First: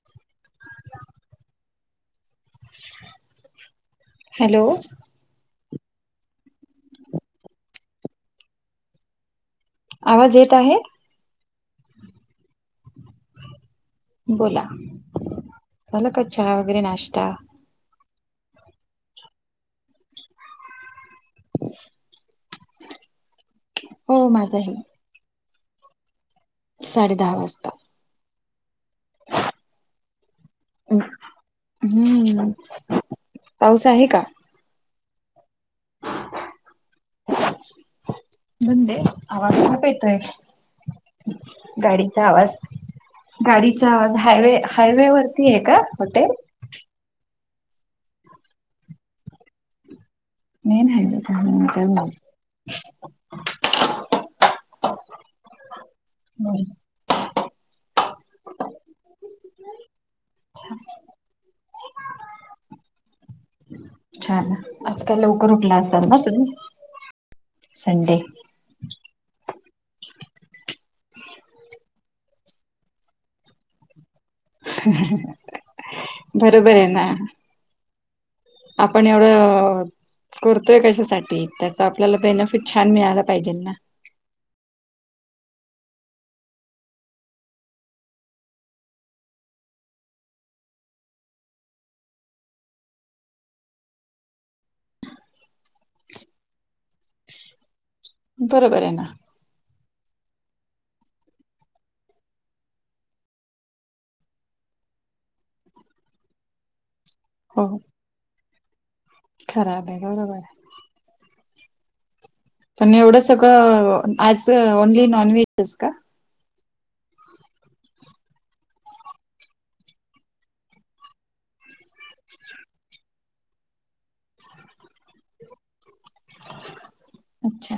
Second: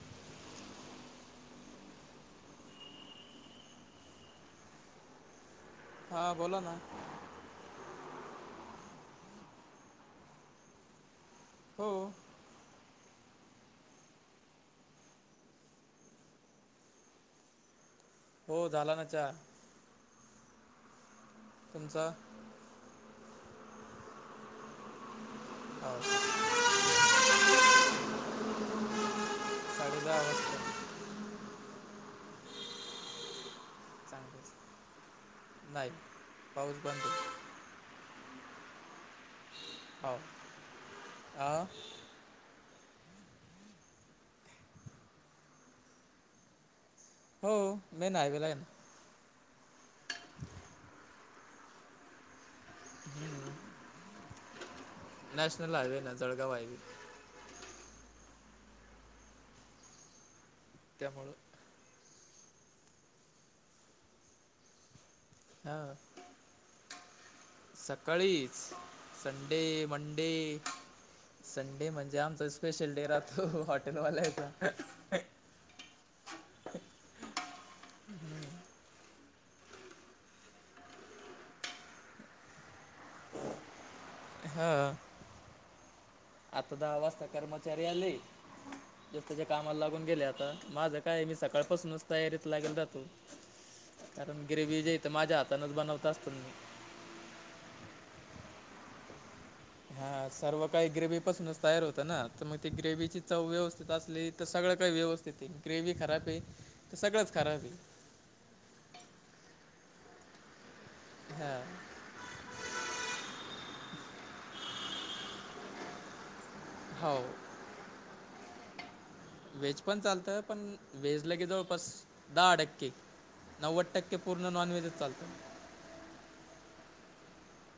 [unintelligible] Hello? हा बोला ना. आवाज येत आहे? हम. बोला झाला का चहा वगैरे नाश्ता? हो झाला ना चहा. तुमचा हो माझाही. [unintelligible] साडे दहा वाजता. [unintelligible] दहा वाजता [unintelligible] हम्म. पाऊस आहे का चांगलं चांगलं नाही पाऊस बंद आहे. बंद हे आवाज खूप हो येतोय आ गाडी आवाज गाडीचा आवाज हायवे हायवे वरती आहे का कुठे? हो मेन हायवे ला आहे ना. मेन हायवे का हा त्यामुळे [unintelligible] हम् [unintelligible] नॅशनल हायवे ना जळगाव हायवे त्यामुळ. छान आज काय लवकर उठला हां असाल ना तुम्ही? संडे सकाळीच संडे मंडे संडे म्हणजे आमचा स्पेशल डे राहतो हॉटेलवाल्याचा. बरोबर आहे ना. आपण एवढं करतोय कशासाठी त्याच आपल्याला बेनिफिट छान मिळाला पाहिजे ना. ह. आता दहा वाजता कर्मचारी आले [inaudible] [unintelligible] ज्याच्या त्याच्या कामाला लागून गेले आता माझं काय मी सकाळपासूनच तयारीत लागून राहतो. कारण ग्रेवी जे इथ माझ्या हातानच बनवत असतो मी. बरोबर आहे ना. हा सर्व काही ग्रेवही पासूनच तयार होतं ना तर मग ते ग्रेव्हीची चव व्यवस्थित असली तर सगळं काही व्यवस्थित आहे ग्रेवी खराब आहे तर सगळंच खराब हो आहे. खराब आहे बरोबर आहे [unintelligible] हा. पण एवढं सगळं आज ओनली नॉनव्हेजच का? हाव. व्हेज पण चालत पण व्हेज लगे जवळपास दहा टक्के नव्वद टक्के पूर्ण नॉनव्हेजच चालतं. अच्छा.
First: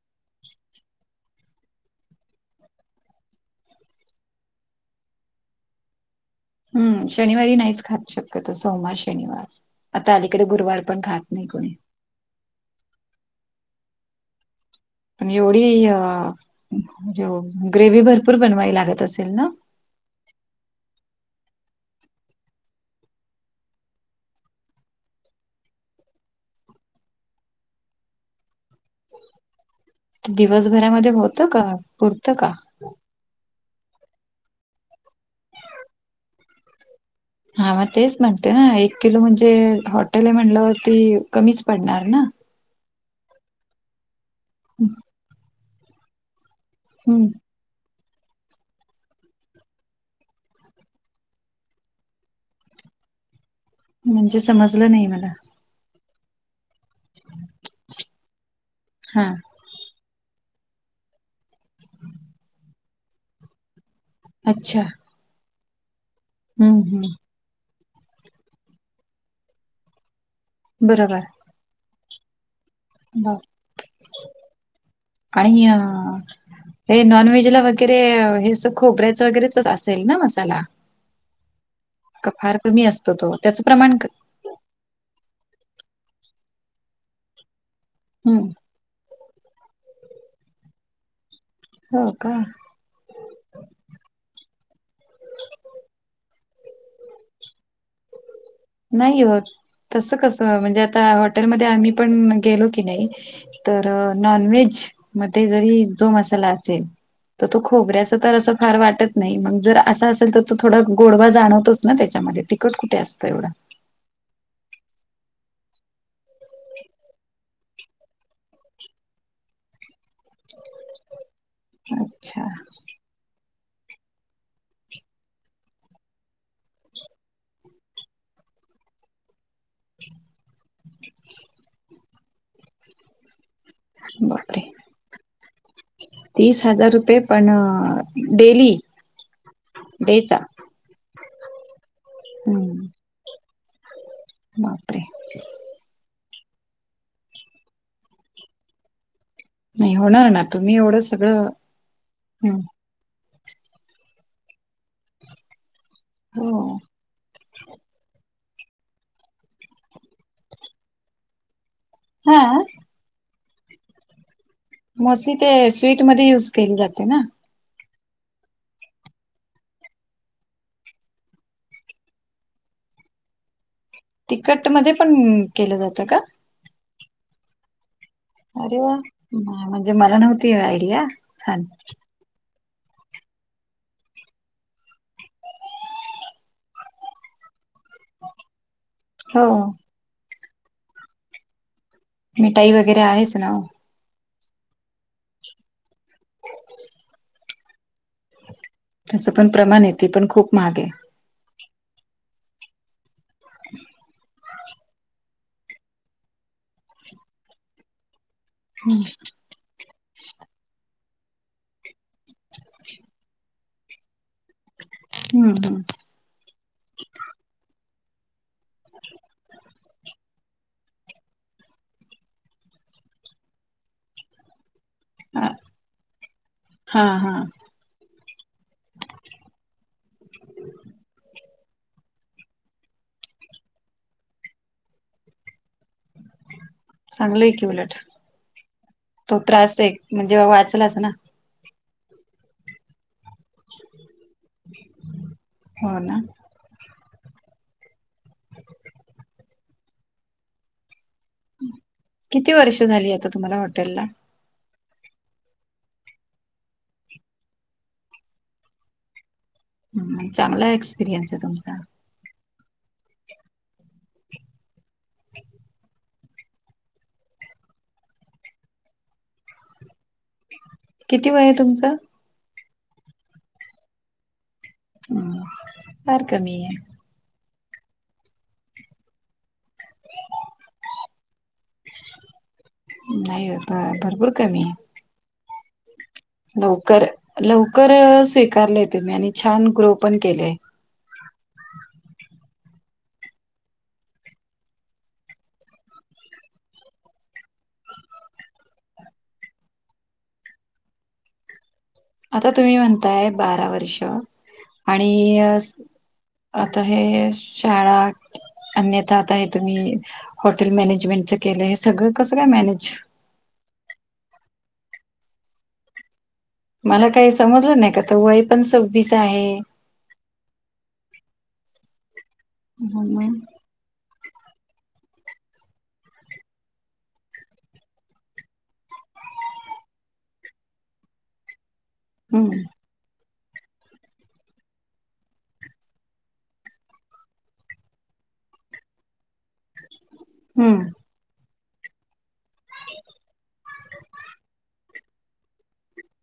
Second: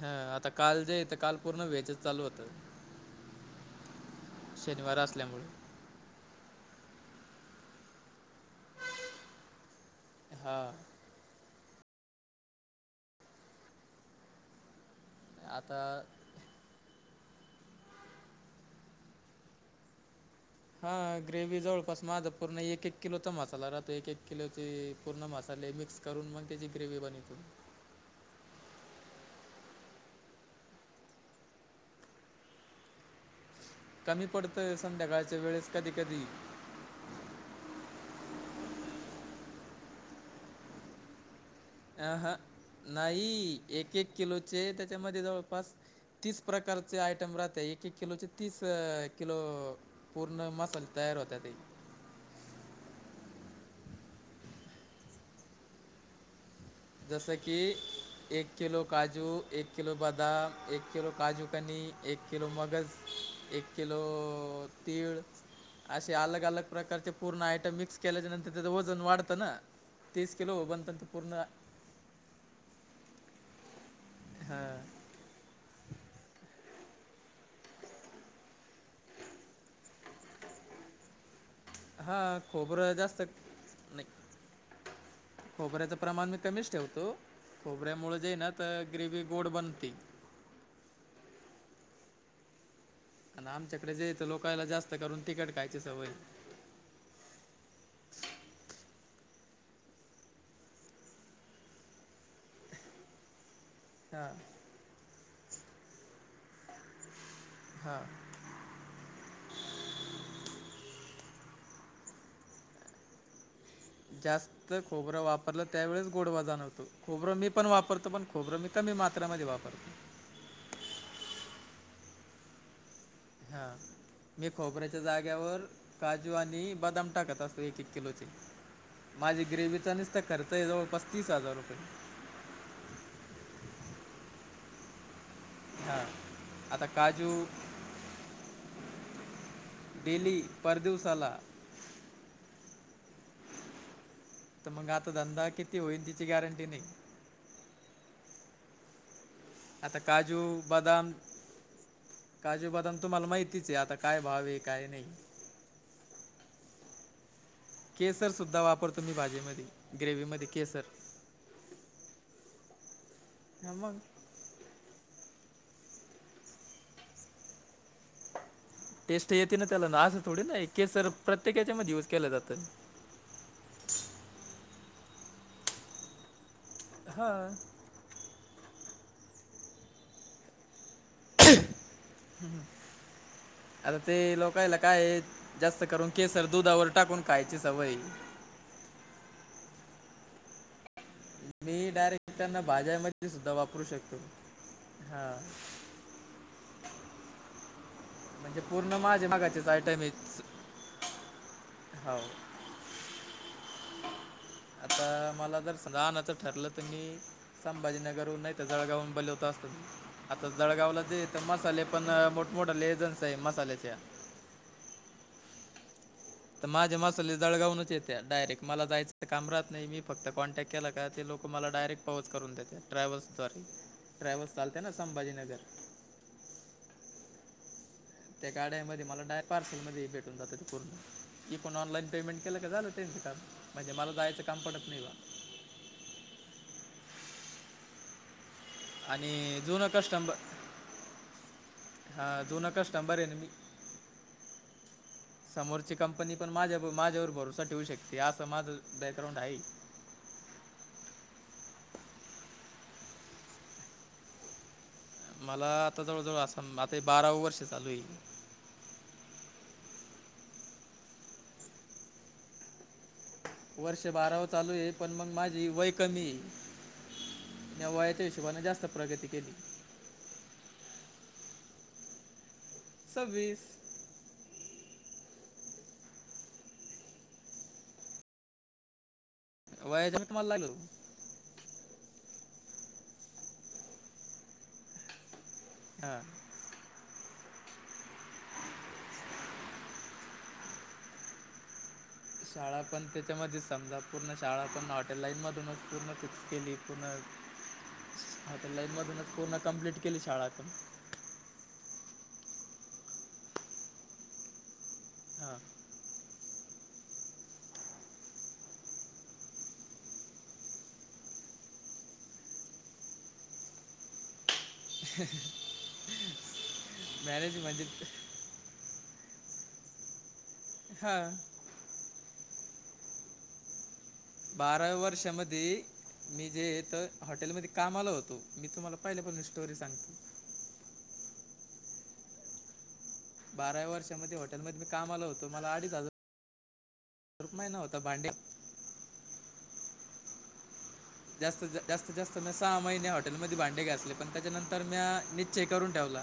हा आता काल जे हेत काल पूर्ण व्हेजच चालू होतं. शनिवार असल्यामुळे हम्म शनिवारी नाहीच खात शक्यतो सोमवार शनिवार आता अलीकडे हां गुरुवार पण खात नाही कोणी [unintelligible] पण एवढी आता ग्रेव्ही भरपूर बनवावी लागत असेल ना? हा ग्रेव्ही जवळपास माझा पूर्ण एक एक किलोचा मसाला राहतो एक एक किलोची पूर्ण मसाले मिक्स करून मग त्याची ग्रेव्ही बनवितो. दिवसभरामध्ये होत का पुरतं का? कमी पडतं संध्याकाळच्या वेळेस कधी कधी. हा मग तेच म्हणते ना एक किलो म्हणजे हॉटेल आहे म्हणल्यावरती कमीच पडणार अ ना ह नाही एक एक किलोचे त्याच्यामध्ये जवळपास तीस प्रकार चे हम्म आयटम राहत एक एक किलोचे तीस किलो पूर्ण मसाले तयार होताते. म्हणजे समजलं नाही मला. जसे की एक किलो हा काजू एक किलो बदाम एक किलो काजू कनी एक किलो मगज एक किलो अच्छा तीळ असे अलग अलग हम्म प्रकारचे हम्म पूर्ण आयटम मिक्स केल्याच्या नंतर त्याचं वजन वाढतं ना. तीस किलो बनतात ते बरोबर पूर्ण. बाप हां. आणिय‌ हे नॉन व्हेज ला वगैरे हेचा खोबऱ्याच वगैरेच असेल ना मसाला. का हां फार कमी खोबरं असतो जास्त तो त्याच प्रमाण नाही क खोबऱ्याचं प्रमाण मी कमीच ठेवतो खोबऱ्यामुळे जे हं, ना तर ग्रेव्ही गोड बनते. हो का? आणि आमच्याकडे जे हे ते लोकायला जास्त करून तिखट खायची सवय. नाही हो तसं कसं म्हणजे आता हॉटेलमध्ये आम्ही पण गेलो की नाही तर हां नॉनव्हेज मध्ये जरी जो मसाला असेल तर तो हां खोबऱ्याच तर असं फार वाटत नाही मग जर असा असेल तर तो थोडा गोडवा जाणवतोच ना त्याच्यामध्ये तिकट कुठे असतं एवढं. जास्त खोबरं वापरलं त्यावेळेस गोडवा जाणवतो खोबरं मी पण वापरतो पण खोबरं मी कमी मात्रामध्ये वापरतो. अच्छा. हां. मी खोबऱ्याच्या जागेवर काजू आणि बदाम टाकत असतो एक-एक किलोचे. माझी ग्रेव्हीचा निसता खर्च आहे जवळपास तीस हजार रुपये बापरे! हां तीस आता हजार रुपये काजू पण अ डेली डेली पर दिवसाला. हम्म. तर मंग आता धंदा किती होईल तिची गॅरंटी नाही. नाही आता होणार काजू ना तुम्ही एवढं बदाम सगळं हं. काजू बदाम तुम्हाला माहितीच आहे आता काय भाव हाय काय नाही. हो. केसर सुुद्धा वापरतो मी भाजीमध्ये ग्रेवीमध्ये केसर. हां. हा मंग मोस्टली ते स्वीटमध्ये युज केले जाते ना. टेस्ट येते ना त्याला ना असं थोडी ना आहे केसर प्रत्येक हेच्या मध्ये युज केल्या जातं. तिकट मध्ये पण केलं जातं का? हां. अरे वा मा म्हणजे मला नव्हती आयडिया. हम्म. छान आता ते लोकायला काय हे जास्त करून केसर दुधावर टाकून खायची सवय आहे. हो. तुम्ही डायरेक्ट त्यांना मिठाई वगैरे भाज्यांमध्ये आहेच ना सुद्धा हो. वापरू शकतो हा. म्हणजे पूर्ण माझे त्याचं पण मागाचे प्रमाण आहे आयटम ते पण आहेच. खूप महाग आहे हाव आता मला जर पण राहनाचं ठरलं तर मी संभाजीनगरुन नाही तर जळगावून बलवतं आता जळगावला ते तर मसाले पण मोठमोठे लेजन्सी आहे मसाल्याच्या. हम्म हम्म. तर माझ्या मसाले जळगावूनच येते डायरेक मला जायचं काम राहत नाही मी फक्त कॉन्टॅक्ट केला का ते लोकं मला डायरेक पोहच करून देते ट्रॅव्हल्सद्वारे ट्रॅव्हल्स चालते ना हा, संभाजीनगर. हा हा. त्या गाड्यामध्ये मला डाय पार्सल मध्ये भेटून जात ते पूर्ण. इकून पण ऑनलाईन पेमेंट केलं का झालं त्यांचं काम म्हणजे मला जायचं काम पडत नाही ना. चांगलंय की उलट तो आणि त्रास एक म्हणजे वाचलाच ना. हा जुना कस्टंबर आहे ना मी समोरची हो ना कंपनी. पण, माझ्या माझ्यावर भरोसा ठेवू शकते असं माझं बॅकग्राऊंड आहे. किती वर्ष झाली आता तुम्हाला हॉटेल ला? मला आता जवळ, जवळ असं आता बारा वर्ष चालू आहे. ह चांगला एक्सपिरियन्स आहे तुमचा. वर्ष बाराव चालू आहे पण मग माझी वय कमी आहे. म्या वयाच्या हिशोबाने जास्त प्रगती केली. किती वेय आहे तुमचं? सव्वीस. हम फार कमी आहे. वयाच तुम्हाला लागल [unintelligible] नाही आता भरपूर कमी आहे. हा. लवकर लवकर स्वीकारलेय तुम्ही आणि छान ग्रो पण केलय. शाळा पण त्याच्यामध्येच समजा पूर्ण शाळा पण हॉटेल लाईन मधूनच पूर्ण फिक्स केली पूर्ण [inaudible] हा तर लाईन मधूनच पूर्ण कंम्प्लीट केली शाळा पण आता. तुम्ही म्हणताय बारा वर्ष आणि हां आता हे शाळा अन्यथा आता हे तुम्ही हॉटेल मॅनेजमेंटच केलं. हे सगळं कसं काय मॅनेज? [unintelligible] मला काही मॅनेज समजलं म्हणजे नाही का तर वय पण सव्वीस आहे हां. हा मग. बाराव्या वर्षामध्ये मी जेे हे त हॉटेलमध्ये कामाला होतो. मी तुम्हाला पहिल्यापासून स्टोरी सांगतो. हम्म. बाराव्या वर्षामध्ये हॉटेलमध्ये मी कामाला होतो मला अडीच हजार रुप महिना होता भांडे. हम्म. जास्त, जास्त मी सहा महिने हॉटेलमध्ये भांडे घासले पण त्याच्या नंतर म्या निश्चय करून ठेवला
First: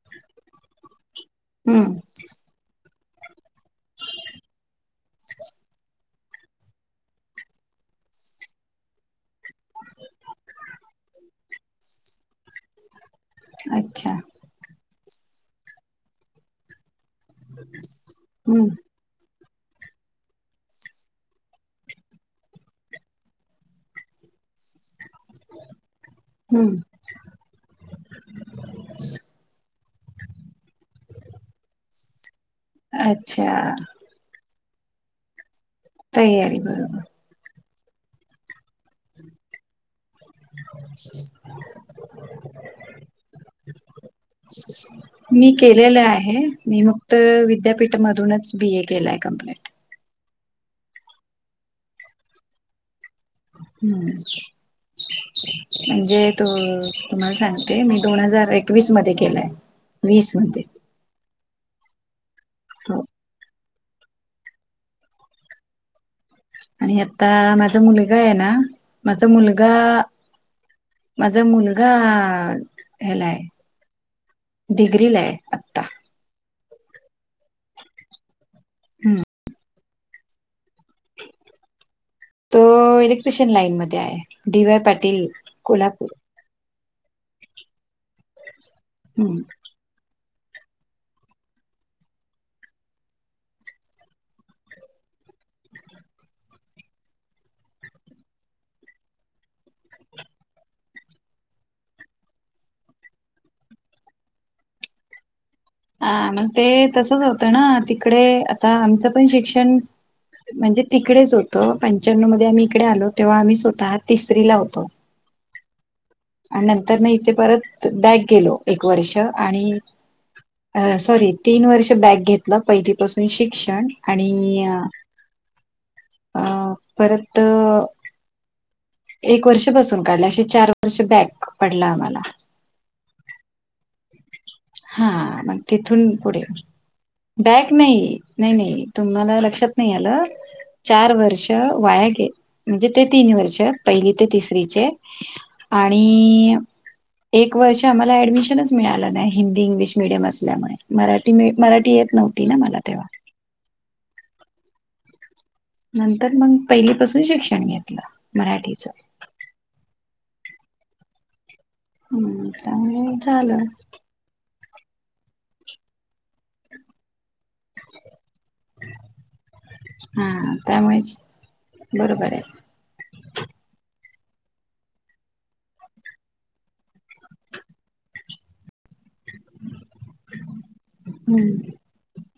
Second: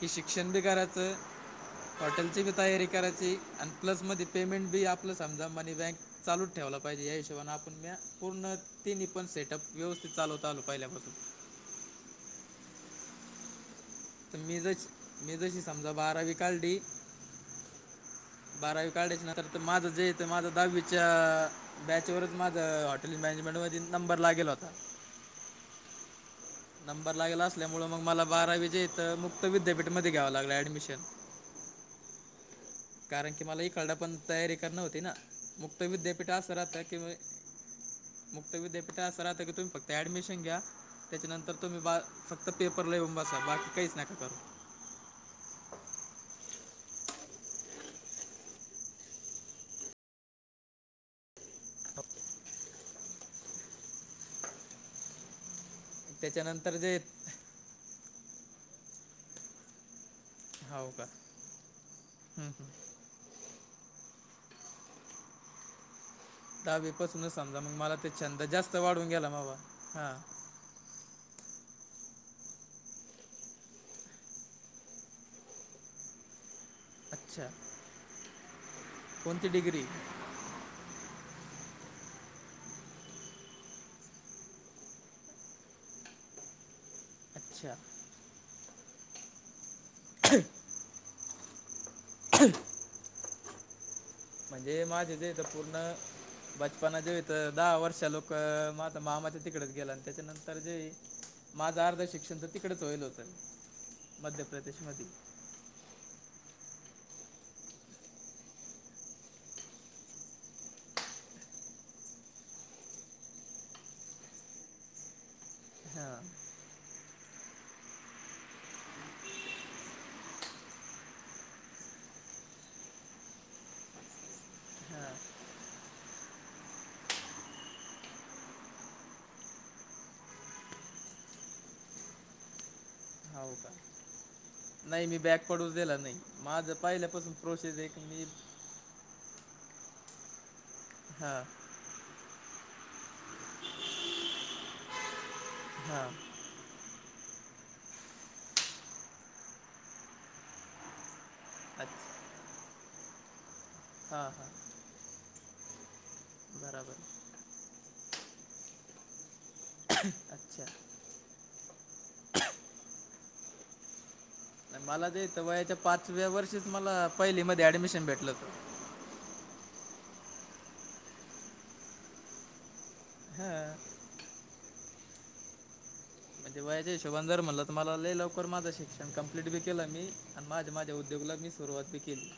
की शिक्षण बी करायचं हम्म. हॉटेलची बी तयारी करायची आणि प्लस मध्ये पेमेंट बी आपलं समजा मनी बँक चालूच ठेवायला पाहिजे या हिशोबाने आपण म्या पूर्ण. तिन्ही पण सेटअप व्यवस्थित चालवत आलो पहिल्यापासून. अच्छा. तर मी जशी मी जशी समजा बारावी काढली. [unintelligible] बारावी काढायची ना तर माझं जे इथ माझं दहावीच्या बॅचवरच माझ हॉटेल मॅनेजमेंट मध्ये नंबर लागेल होता. हम्. नंबर लागेला असल्यामुळं मग मला बारावीच्या इथं मुक्त विद्यापीठमध्ये घ्यावं लागलं ॲडमिशन. [inaudible] कारण की अच्छा मला इकड पण तयारी करणं होती ना मुक्त विद्यापीठ असं तयारी राहतं बरोबर कि, मुक्त विद्यापीठ असं राहत, की तुम्ही फक्त ऍडमिशन घ्या त्याच्यानं अ फक्त पेपरला येऊन बसा बाकी काहीच नका करू. [inaudible] मी केलेलं आहे मी मुक्त विद्यापीठमधूनच बी ए केलाय कम्प्लीट. हम्म म्हणजे त त्याच्यानंतर जे तुम्हाला [unintelligible] ते मी दोन हजार एकवीस मध्ये केलय. हाव का. हंम. हंम. [unintelligible] आणि आता दहावीपासूनच समजा मग माझा मला ते मुलगा आहे छंद ना, जास्त वाढून माझा गेला मावा मुलगा हां माझा मुलगा ह्याला आहे. डिग्रीला आहे आता. अच्छा. हम्म. कोणती डिग्री? तो इलेक्ट्रिशियन लाईनमध्ये आहे डी वाय पाटील कोल्हापूर. अच्छा. हम्म. [inaudible] [inaudible] म्हणजे माझे जे ते पूर्ण बचपना जेवी तर दहा वर्ष लोकं म आता मामाच्या तिकडेच गेला आणि त्याच्यानंतर जे माझं अर्ध शिक्षण तर तिकडेच होईल होतं मध्य प्रदेश मधी. हां मंग ते तसंच होतं ना तिकडे आता आमचं पण शिक्षण म्हणजे तिकडेच होतं पंच्यानवं मध्ये आम्ही इकडे आलो तेव्हा आम्ही स्वतः तिसरीला होतो. हां आणि नंतर ना इथे परत बॅक गेलो एक वर्ष आणि अ सॉरी तीन वर्ष बॅक घेतलं पहिलीपासून शिक्षण आणि हां. अ परत एक वर्ष बसून काढलं असे चार वर्ष बॅक पडलं आम्हाला. हाव का? नाही मी बॅग हां मग पडूच दिला तिथून नाही पुढे माझं पहिल्यापासून बॅक प्रोसेस एक नाही, मी नाही नाही. तुम्हाला लक्षात नाही आलं चार हां वर्ष वाया गे म्हणजे ते तीन वर्ष पहिली ते तिसरीचे. हां आणि एक वर्ष आम्हाला ऍडमिशनच मिळाला नाही हिंदी इंग्लिश मिडीयम असल्यामुळे मराठी मराठी येत अच्छा नव्हती ना मला तेव्हा. हां हां. नंतर मग बराबर पहिलीपासून शिक्षण घेतलं मराठीच. अच्छा हम्म त्यामुळे झालं. आणि मला जे इथं वयाच्या पाचव्या वर्षीच मला पहिलीमध्ये ऍडमिशन भेटलंत. हा त्यामुळेच बरोबर आहे. हां. म्हणजे वयाच्या हिशोबानं जर म्हणलं तुम्हाला लय लवकर माझा [unintelligible] कम्प्लीट बी केलं मी आणि माझ्या माझ्या उद्योगाला मी हम्म सुरुवात बी केली.